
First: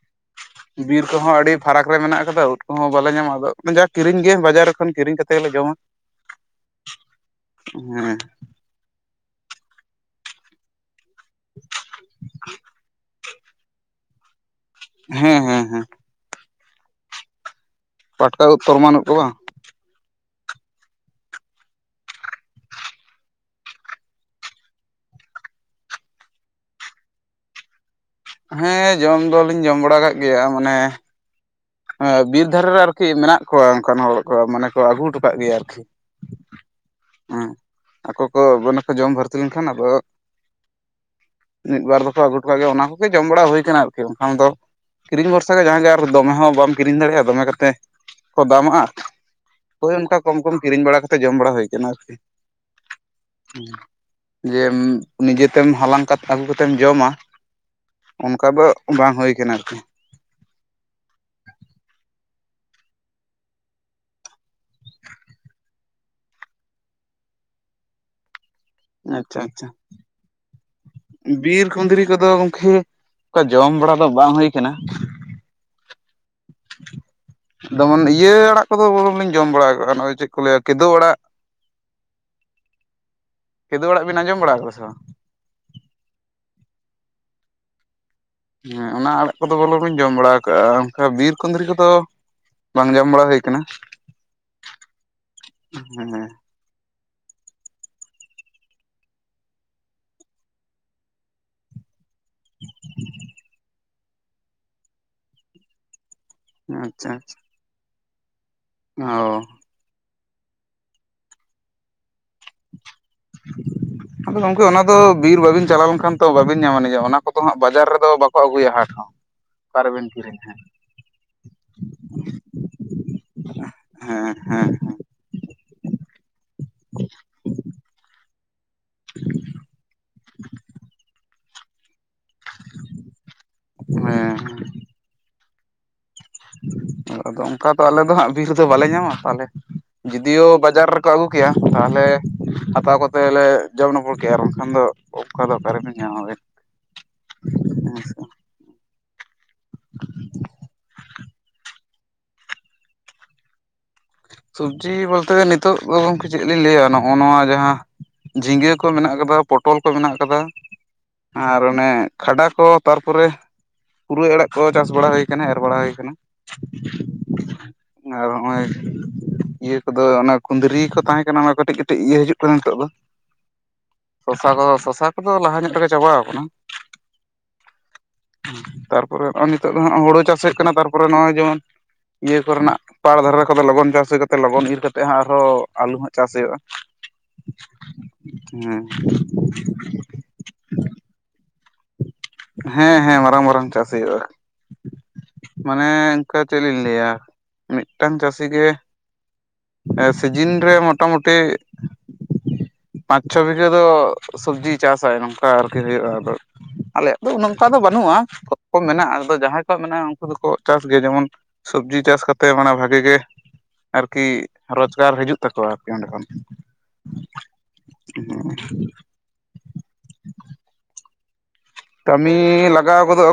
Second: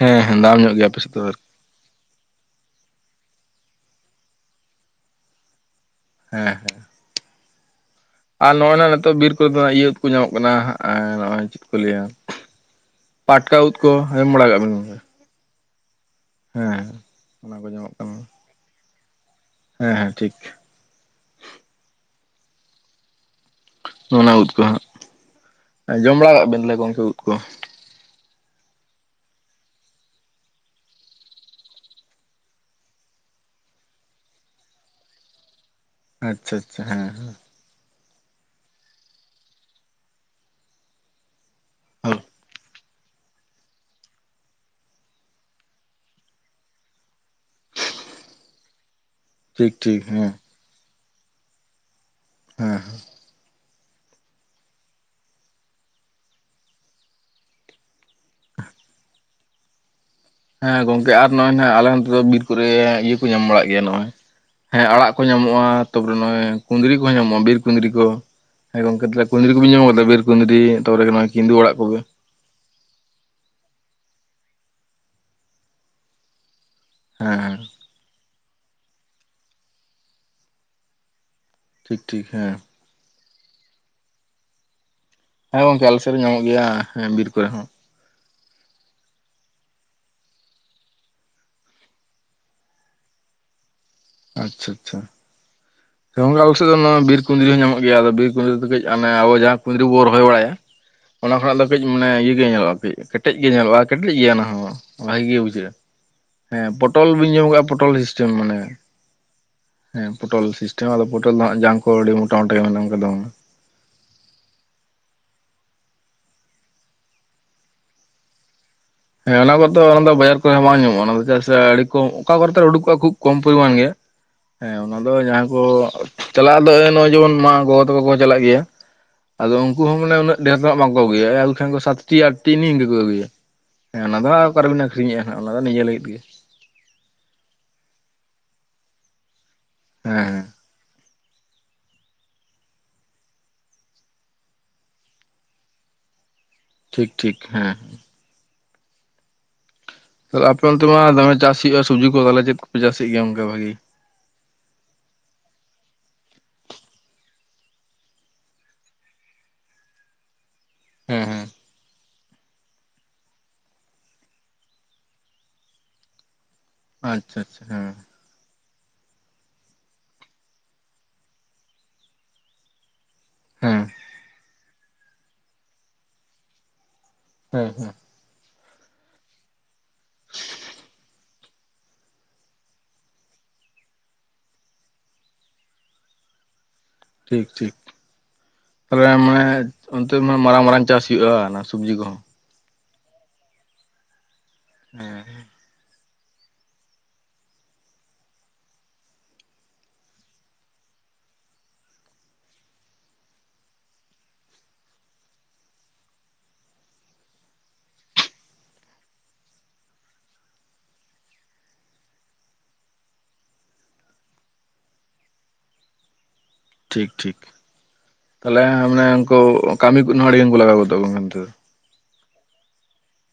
ᱦᱮᱸ ᱦᱮᱸ ᱫᱟᱢ ᱧᱚᱜ ᱜᱮᱭᱟ ᱟᱯᱮ
ᱵᱤᱨ
ᱥᱮᱫ ᱫᱚ
ᱠᱚᱦᱚᱸ
ᱦᱮᱸ
ᱟᱹᱰᱤ ᱯᱷᱟᱨᱟᱠ ᱨᱮ ᱢᱮᱱᱟᱜ ᱠᱟᱫᱟ ᱩᱫᱽ ᱠᱚᱦᱚᱸ ᱵᱟᱞᱮ ᱧᱟᱢᱟ ᱟᱫᱚ ᱡᱟ ᱠᱤᱨᱤᱧ ᱜᱮ, ᱵᱟᱡᱟᱨ ᱠᱷᱚᱱ ᱠᱤᱨᱤᱧ ᱠᱟᱛᱮ ᱜᱮᱞᱮ ᱡᱚᱢᱟ᱾
ᱦᱮᱸᱻ ᱦᱮᱸᱻ᱾
ᱦᱮᱸᱻ᱾
ᱟᱨ ᱱᱚᱜᱼᱚᱭ ᱱᱟ ᱱᱤᱛᱚᱜ ᱵᱤᱨ ᱠᱚᱨᱮᱫᱚ ᱤᱭᱟᱹ ᱩᱫᱽ ᱠᱚ ᱧᱟᱢᱚᱜ ᱠᱟᱱᱟ ᱦᱟᱸᱜ᱾ ᱟᱨ ᱱᱚᱜᱼᱚᱭ ᱪᱮᱫ ᱠᱚ ᱞᱟᱹᱭᱟ, ᱯᱟᱴᱠᱟ ᱩᱫᱽ ᱠᱚ, ᱡᱚᱢ ᱵᱟᱲᱟ ᱠᱟᱜ ᱵᱤᱱ?
ᱦᱮᱸᱻ ᱦᱮᱸᱻ ᱦᱮᱸᱻ᱾
ᱦᱮᱸᱻ ᱚᱱᱟ ᱠᱚ ᱧᱟᱢᱚᱜ ᱠᱟᱱᱟ᱾
ᱯᱟᱴᱠᱟ ᱩᱫᱽ ᱛᱚᱨᱢᱟᱱ ᱩᱫᱽ ᱠᱚ ᱵᱟᱝ?
ᱦᱮᱸᱻ ᱦᱮᱸᱻ ᱴᱷᱤᱠ᱾ ᱚᱱᱟ ᱩᱫᱽ ᱠᱚ ᱦᱟᱸᱜ ᱡᱚᱢ ᱵᱟᱲᱟ ᱠᱟᱜ ᱵᱮᱱ ᱛᱟᱦᱚᱞᱮ ᱜᱚᱢᱠᱮ ᱩᱫᱽ ᱠᱚ?
ᱦᱮᱸ ᱡᱚᱢ ᱫᱚᱞᱤᱧ ᱡᱚᱢ ᱵᱟᱲᱟ ᱠᱟᱜ ᱜᱮᱭᱟ ᱢᱟᱱᱮ ᱵᱤᱨ ᱫᱷᱟᱨᱮ ᱨᱮ ᱟᱨᱠᱤ ᱢᱮᱱᱟᱜ ᱠᱚᱣᱟ ᱚᱱᱠᱟᱱ ᱦᱚᱲ ᱠᱚ, ᱢᱟᱱᱮ ᱠᱚ ᱟᱹᱜᱩ ᱴᱚ ᱠᱟᱜ ᱜᱮᱭᱟ ᱟᱨᱠᱤ᱾
ᱟᱪᱪᱷᱟᱻ ᱟᱪᱪᱷᱟᱻ ᱦᱮᱸᱻ ᱦᱮᱸᱻ᱾
ᱟᱠᱚ ᱠᱚ ᱡᱚᱢ ᱵᱷᱟᱨᱛᱤ ᱞᱮᱱᱠᱷᱟᱱ, ᱟᱫᱚ ᱢᱤᱫ ᱵᱟᱨ
ᱦᱮᱸ
ᱫᱚᱠᱚ ᱟᱹᱜᱩ ᱴᱚ ᱠᱟᱜ ᱜᱮᱭᱟ, ᱚᱱᱟ ᱠᱚᱜᱮ ᱡᱚᱢ ᱵᱟᱲᱟ ᱦᱩᱭ ᱠᱟᱱᱟ᱾ ᱟᱨᱠᱤ ᱵᱟᱝᱠᱷᱟᱱ ᱫᱚ ᱠᱤᱨᱤᱧ ᱵᱷᱚᱨᱥᱟ᱾ ᱡᱟᱦᱟᱸᱜ ᱜᱮ ᱟᱨ ᱫᱚᱢᱮ ᱦᱚᱸ ᱵᱟᱢ ᱠᱤᱨᱤᱧ ᱫᱟᱲᱮᱭᱟᱜᱼᱟ ᱫᱚᱢᱮ ᱠᱟᱛᱮ ᱠᱚ ᱫᱟᱢᱟᱜᱼᱟ᱾
ᱴᱷᱤᱠ
ᱦᱳᱭ
ᱴᱷᱤᱠ
ᱚᱱᱠᱟ
ᱦᱮᱸ
ᱠᱚᱢ ᱠᱚᱢ ᱠᱤᱨᱤᱧ ᱵᱟᱲᱟᱛᱮᱫ ᱡᱚᱢ ᱵᱟᱲᱟ ᱦᱩᱭ ᱠᱟᱱᱟ ᱟᱨᱠᱤ᱾
ᱦᱮᱸ
ᱡᱮ ᱱᱤᱡᱮᱛᱮᱢ ᱦᱟᱞᱟᱝ ᱠᱟᱛᱮ ᱟᱹᱜᱩ ᱠᱟᱛᱮᱢ ᱡᱚᱢᱟ᱾ ᱚᱱᱠᱟ ᱫᱚ ᱵᱟᱝ ᱦᱩᱭ ᱠᱟᱱᱟ ᱟᱨᱠᱤ᱾
ᱦᱮᱸ ᱜᱚᱝᱠᱮ ᱟᱨ ᱱᱚᱜᱼᱚᱭ, ᱱᱚᱜᱼᱚᱭ ᱟᱞᱮ ᱚᱱᱛᱮ ᱫᱚ ᱵᱤᱨ ᱠᱚᱨᱮ ᱤᱭᱟᱹ ᱠᱚ ᱧᱟᱢ ᱵᱟᱲᱟᱜ ᱜᱮᱭᱟ ᱱᱚᱜᱼᱚᱭ᱾ ᱦᱮᱸ ᱟᱲᱟᱜ ᱠᱚ ᱧᱟᱢᱚᱜᱼᱟ ᱛᱟᱯᱚᱨᱮ ᱱᱚᱜᱼᱚᱭ ᱠᱩᱸᱫᱽᱨᱤ ᱠᱚᱦᱚᱸ ᱧᱟᱢᱚᱜᱼᱟ ᱵᱤᱨ ᱠᱩᱸᱫᱽᱨᱤ ᱠᱚ᱾ ᱦᱮᱸ ᱜᱚᱢᱠᱮ ᱛᱟᱦᱮᱞᱮ
ᱟᱪᱪᱷᱟ
ᱠᱩᱸᱫᱽᱨᱤ
ᱟᱪᱪᱷᱟ
ᱠᱚᱵᱤᱱ ᱡᱚᱢ ᱟᱠᱟᱫᱟ ᱵᱤᱨ ᱠᱩᱸᱫᱽᱨᱤ? ᱛᱟᱯᱚᱨᱮ ᱱᱚᱜᱼᱚᱭ ᱠᱤᱸᱫᱩ
ᱵᱤᱨ
ᱟᱲᱟᱜ ᱠᱚᱜᱮ
ᱠᱩᱸᱫᱽᱨᱤ ᱠᱚᱫᱚ ᱜᱚᱢᱠᱮ ᱚᱱᱠᱟ ᱡᱚᱢ ᱵᱟᱲᱟ ᱫᱚ ᱵᱟᱝ ᱦᱩᱭ ᱠᱟᱱᱟ᱾ [inaudible]
ᱦᱮᱸ
ᱫᱚᱢᱚᱱ ᱤᱭᱟᱹ ᱟᱲᱟᱜ ᱠᱚᱫᱚ ᱵᱚᱨᱚᱜ ᱞᱤᱧ ᱡᱚᱢ ᱵᱟᱲᱟ ᱟᱠᱟᱜᱼᱟ ᱱᱚᱜᱼᱚᱭ ᱪᱮᱫ ᱠᱚ ᱞᱟᱹᱭᱟ ᱠᱤᱫᱳᱜ ᱟᱲᱟᱜ᱾
ᱴᱷᱤᱠ ᱴᱷᱤᱠ ᱦᱮᱸ᱾
ᱠᱤᱫᱳᱜ ᱟᱲᱟᱜ ᱵᱤᱱ ᱟᱸᱡᱚᱢ ᱵᱟᱲᱟ ᱠᱚᱫᱟ ᱥᱮ ᱵᱟᱝ?
ᱦᱮᱸ ᱜᱚᱝᱠᱮ ᱟᱞᱮ ᱥᱮᱫ ᱦᱚ ᱧᱟᱢᱚᱜ ᱜᱮᱭᱟ ᱦᱮᱸ ᱵᱤᱨ ᱠᱚᱨᱮ ᱦᱚᱸ᱾
ᱦᱮᱸ ᱚᱱᱟ ᱟᱲᱟᱜ ᱠᱚᱫᱚ ᱵᱚᱞᱚᱝ ᱤᱧ ᱡᱚᱢ ᱵᱟᱲᱟ ᱠᱟᱜᱼᱟ ᱚᱱᱠᱟ ᱵᱤᱨ ᱠᱩᱸᱫᱽᱨᱤ ᱠᱚᱫᱚ ᱵᱟᱝ ᱡᱚᱢ ᱵᱟᱲᱟ ᱦᱩᱭ ᱠᱟᱱᱟ᱾
ᱟᱪᱪᱷᱟ ᱟᱪᱪᱷᱟ᱾
ᱦᱮᱸ
ᱜᱚᱢᱠᱮ ᱟᱵᱚ ᱥᱮᱫ ᱫᱚ ᱵᱤᱨ ᱠᱩᱸᱫᱽᱨᱤ ᱦᱚᱸ ᱧᱟᱢᱚᱜ ᱜᱮᱭᱟ ᱟᱫᱚ ᱵᱤᱨ ᱠᱩᱸᱫᱽᱨᱤ ᱫᱚ ᱠᱟᱹᱡ ᱟᱵᱚ ᱡᱟᱦᱟᱸ ᱠᱩᱸᱫᱽᱨᱤ ᱵᱚᱱ ᱨᱚᱦᱚᱭ ᱵᱟᱲᱟᱭᱟ ᱚᱱᱟ ᱠᱷᱚᱱᱟᱜ ᱞᱟᱹᱠ ᱠᱟᱹᱡ ᱢᱟᱱᱮ ᱤᱭᱟᱹ ᱧᱮᱞᱚᱜᱼᱟ ᱠᱟᱹᱡ ᱠᱮᱴᱮᱡ ᱜᱮ ᱧᱮᱞᱚᱜᱼᱟ ᱠᱮᱴᱮᱡ ᱜᱮᱭᱟ ᱚᱱᱟᱦ ᱵᱷᱟᱜᱮ ᱜᱮ ᱵᱩᱡᱷᱟᱹᱜᱼᱟ᱾ ᱦᱮᱸ ᱯᱚᱴᱚᱞ
ᱟᱪᱪᱷᱟ
ᱵᱤᱹᱱ ᱡᱚᱢ ᱟᱠᱟᱫᱟ ᱯᱚᱴᱚᱞ ᱥᱤᱥᱴᱮᱢ ᱢᱟᱱᱮ,
ᱚ
ᱦᱮᱸ ᱯᱚᱴᱚᱞ ᱥᱤᱥᱴᱮᱢ ᱟᱫᱚ ᱯᱚᱴᱚᱞ ᱫᱚ ᱦᱟᱸᱜ ᱡᱟᱝ ᱠᱚ ᱟᱹᱰᱤ ᱢᱚᱴᱟᱢᱚᱴᱟ ᱜᱮ ᱢᱮᱱᱟᱜ ᱠᱟᱫᱟ ᱵᱟᱝ,
[inaudible] ᱟᱫᱚ ᱜᱚᱝᱠᱮ ᱚᱱᱟ ᱫᱚ ᱵᱤᱨ ᱵᱟᱵᱤᱱ ᱪᱟᱞᱟᱣ ᱞᱮᱱᱠᱷᱟᱱ ᱛᱚ ᱵᱟᱵᱤᱱ ᱧᱟᱢ-ᱟ ᱱᱤᱡᱮ ᱚᱱᱟ ᱠᱚᱫᱚ ᱦᱟᱸᱜ ᱵᱟᱡᱟᱨ ᱨᱮᱫᱚ ᱵᱟᱠᱚ ᱟᱹᱜᱩᱭᱟ ᱦᱟᱴ ᱦᱚᱸ
ᱦᱮᱸ ᱚᱱᱟ ᱠᱚᱫᱚ ᱚᱱᱟ
ᱚᱠᱟᱨᱮᱵᱮᱱ
ᱫᱚ ᱵᱟᱡᱟᱨ
ᱠᱤᱨᱤᱧᱟ
ᱠᱚᱨᱮ
ᱦᱮᱸ
ᱵᱟᱝ ᱧᱟᱢᱚᱜᱼᱟ ᱚᱱᱟ ᱪᱮᱫᱟᱜ ᱥᱮ ᱟᱹᱰᱤ ᱠᱚ ᱚᱠᱟ ᱠᱚᱨᱮ ᱪᱚᱝ ᱩᱰᱩᱠᱚᱜᱼᱟ ᱠᱷᱩᱵ ᱠᱚᱢ ᱯᱚᱨᱤᱢᱟᱱ ᱜᱮ᱾
ᱦᱮᱸ ᱦᱮᱸ ᱦᱮᱸ᱾
ᱟᱫᱚ ᱡᱟᱦᱟᱸᱭ ᱠᱚ ᱪᱟᱞᱟᱜ ᱟᱫᱚ ᱱᱚᱜᱼᱚᱭ ᱡᱮᱢᱚᱱ ᱢᱟ ᱜᱚᱜᱚ ᱛᱟᱠᱚ ᱠᱚ ᱪᱟᱞᱟᱜ ᱜᱮᱭᱟ᱾ ᱟᱫᱚ ᱩᱱᱠᱩ ᱦᱚᱸ ᱢᱟᱱᱮ ᱩᱱᱟᱹᱜ ᱰᱷᱮᱨ ᱫᱚᱱᱟᱜ ᱵᱟᱝ ᱠᱚ ᱟᱹᱜᱩᱭᱟ ᱮ ᱠᱷᱟᱱ ᱫᱚ ᱥᱟᱛ ᱴᱤ ᱟᱴ ᱴᱤ ᱤᱱᱠᱟᱹ ᱠᱚ ᱟᱹᱜᱩᱭᱟ᱾ ᱦᱮᱸ ᱚᱱᱟ ᱫᱚ ᱦᱟᱸᱜ ᱚᱠᱟ ᱨᱮᱵᱤᱱ ᱟᱠᱷᱨᱤᱧᱮᱫᱼᱟ ᱦᱟᱜ ᱚᱱᱟ ᱫᱚ ᱱᱤᱭᱟᱹ ᱞᱟᱹᱜᱤᱫ ᱜᱮ᱾
ᱟᱫᱚ ᱚᱱᱠᱟ ᱫᱚ ᱟᱞᱮ ᱫᱚ ᱦᱟᱸᱜ ᱵᱤᱨ ᱫᱚ ᱵᱟᱞᱮ ᱧᱟᱢᱟ ᱛᱟᱦᱚᱞᱮ
ᱦᱮᱸ
ᱡᱩᱫᱤᱭᱳ
ᱦᱮᱸ
ᱵᱟᱡᱟᱨ ᱠᱚ ᱟᱹᱜᱩ ᱠᱮᱭᱟ ᱛᱟᱦᱚᱞᱮ ᱦᱟᱛᱟᱣ ᱠᱚᱛᱮ ᱞᱮ ᱡᱚᱢ ᱱᱚᱯᱚᱲ ᱠᱮᱭᱟ ᱟᱨ ᱵᱟᱝᱠᱷᱟᱱ ᱫᱚ ᱚᱠᱟ ᱫᱚ ᱚᱠᱟ ᱨᱮᱵᱤᱱ ᱧᱟᱢ ᱵᱮᱱ
ᱴᱷᱤᱠ ᱴᱷᱤᱠ ᱦᱮᱸ
[inaudible]
ᱛᱟᱦᱮᱞᱮ ᱟᱯᱮ ᱚᱱᱛᱮ ᱢᱟ ᱫᱚᱢᱮ ᱪᱟᱥ ᱦᱩᱭᱩᱜᱼᱟ ᱥᱚᱵᱡᱤ ᱠᱚ ᱛᱟᱦᱚᱞᱮ ᱪᱮᱫ ᱠᱚᱯᱮ ᱪᱟᱥᱮᱫ ᱜᱮᱭᱟ ᱚᱱᱠᱟ ᱵᱷᱟᱜᱤ?
ᱥᱚᱵᱡᱤ ᱵᱚᱞᱛᱮ ᱱᱤᱛᱚᱜ ᱫᱚ ᱜᱚᱝᱠᱮ ᱪᱮᱫ ᱞᱤᱧ ᱞᱟᱹᱭᱟ ᱱᱚᱜ ᱱᱚᱣᱟ ᱡᱟᱦᱟᱸ, ᱡᱷᱤᱸᱜᱟᱹ ᱠᱚ ᱢᱮᱱᱟᱜ ᱠᱟᱫᱟ ᱯᱚᱴᱚᱞ ᱠᱚ ᱢᱮᱱᱟᱜ ᱠᱟᱫᱟ,
ᱦᱮᱸ ᱦᱮᱸ
ᱟᱨ ᱟᱱᱮ ᱠᱷᱟᱰᱟ ᱠᱚ ᱛᱟᱨᱯᱚᱨᱮ ᱯᱩᱨᱟᱹᱭ ᱟᱲᱟᱜ ᱠᱚ ᱪᱟᱥ ᱵᱟᱲᱟ ᱦᱩᱭ ᱟᱠᱟᱱᱟ ᱮᱨ ᱵᱟᱲᱟ ᱦᱩᱭ ᱟᱠᱟᱱᱟ᱾
ᱟᱪᱪᱷᱟ ᱟᱪᱪᱷᱟ ᱦᱩᱸ᱾
ᱟᱨ ᱱᱚᱜ ᱚᱭ ᱤᱭᱟᱹ ᱠᱚᱫᱚ ᱚᱱᱟ ᱠᱩᱸᱫᱽᱨᱤ ᱠᱚ ᱛᱟᱦᱮᱸᱠᱟᱱᱟ ᱚᱱᱟ ᱠᱟᱹᱴᱤᱡ ᱠᱟᱹᱴᱤᱡ ᱤᱭᱟᱹ ᱦᱤᱡᱩᱜ ᱠᱟᱱᱟ ᱱᱤᱛᱚᱜ ᱫᱚ
ᱦᱮᱸ
ᱥᱚᱥᱟ ᱠᱚᱫᱚ ᱥᱚᱥᱟ ᱠᱚᱫᱚ ᱞᱟᱦᱟ ᱧᱚᱜ ᱛᱮᱜᱮ ᱪᱟᱵᱟᱣ ᱠᱟᱱᱟ᱾
ᱦᱮᱸ ᱦᱮᱸ
ᱛᱟᱨᱯᱚᱨᱮ ᱱᱚᱜᱼᱚᱭ ᱱᱤᱛᱚᱜ ᱫᱚ ᱦᱟᱸᱜ ᱦᱩᱲᱩ ᱪᱟᱥ ᱦᱩᱭᱩᱜ ᱠᱟᱱᱟ ᱛᱟᱨᱯᱚᱨ ᱱᱚᱜᱼᱚᱭ ᱡᱮᱢᱚᱱ ᱤᱭᱟᱹ ᱠᱚᱨᱮᱱᱟᱜ ᱯᱟᱲ ᱫᱷᱟᱨᱮ ᱛᱚᱵᱮ ᱞᱚᱜᱚᱱ ᱪᱟᱥ ᱦᱩᱭ ᱠᱟᱛᱮᱫ ᱞᱚᱜᱚᱱ ᱤᱨ ᱠᱟᱛᱮ ᱦᱟᱜ ᱟᱨᱦᱚᱸ ᱟᱞᱩ ᱦᱟᱜ ᱪᱟᱥ ᱦᱩᱭᱩᱜᱼᱟ᱾
ᱴᱷᱤᱠ ᱴᱷᱤᱠ
ᱦᱮᱸ
ᱛᱟᱦᱞᱮ ᱢᱟᱱᱮ ᱚᱱᱛᱮ ᱢᱟ ᱢᱟᱨᱟᱝ ᱢᱟᱨᱟᱝ ᱪᱟᱥ ᱦᱩᱭᱩᱜᱼᱟ ᱚᱱᱟ ᱥᱚᱵᱽᱡᱤ ᱠᱚᱦᱚᱸ,
ᱦᱮᱸ ᱦᱮᱸ ᱢᱟᱨᱟᱝ ᱢᱟᱨᱟᱝ ᱪᱟᱥ ᱦᱩᱭᱩᱜᱼᱟ
ᱦᱮᱸ
ᱢᱟᱱᱮ ᱤᱱᱠᱟ ᱪᱮᱫ ᱞᱤᱧ ᱞᱟᱹᱭᱟ ᱢᱤᱫᱴᱟᱝ ᱪᱟᱹᱥᱤ ᱜᱮ ᱮᱸ ᱥᱤᱡᱤᱱ ᱨᱮ ᱢᱳᱴᱟᱢᱩᱴᱤ ᱯᱟᱸᱪ ᱪᱷᱚ ᱵᱤᱜᱷᱟᱹ ᱫᱚ ᱥᱚᱵᱽᱡᱤ ᱪᱟᱥᱟᱭ ᱱᱚᱝᱠᱟ ᱟᱨᱠᱤ ᱦᱩᱭᱩᱜᱼᱟ ᱟᱫᱚ ᱟᱞᱮᱭᱟᱜ ᱫᱚ ᱚᱱᱟᱹ ᱚᱱᱠᱟ ᱫᱚ ᱵᱟᱹᱱᱩᱜᱼᱟ ᱠᱚᱢ ᱠᱚᱢ ᱢᱮᱱᱟᱜᱼᱟ ᱟᱫᱚ ᱡᱟᱦᱟᱸᱭ ᱠᱚᱣᱟᱜ ᱢᱮᱱᱟᱜᱼᱟ ᱩᱝᱠᱩ ᱫᱚᱠᱚ ᱪᱟᱥ ᱜᱮᱭᱟ ᱡᱮᱢᱚᱱ ᱥᱚᱵᱽᱡᱤ ᱪᱟᱥ ᱠᱟᱛᱮᱜ ᱢᱟᱱᱮ ᱵᱷᱟᱜᱮ ᱜᱮ ᱟᱨᱠᱤ ᱨᱳᱡᱽᱠᱟᱨ ᱦᱟᱹᱡᱩᱜ ᱛᱟᱠᱚᱣᱟ ᱟᱨᱠᱤ ᱚᱸᱰᱮ ᱠᱷᱚᱱ
ᱴᱷᱤᱠ ᱴᱷᱤᱠ ᱛᱟᱦᱚᱞᱮ ᱢᱟᱱᱮ ᱩᱝᱠᱳ ᱠᱟᱹᱢᱤ ᱠᱩᱡ ᱦᱚᱸ ᱟᱹᱲᱤᱜᱟᱱ ᱠᱚ ᱞᱟᱜᱟᱣ ᱜᱚᱫᱚᱜ ᱜᱚᱝᱠᱮ ᱱᱚᱛᱮ ᱫᱚ
ᱠᱟᱹᱢᱤ ᱞᱟᱜᱟᱣ ᱜᱚᱫᱚᱜᱼᱟ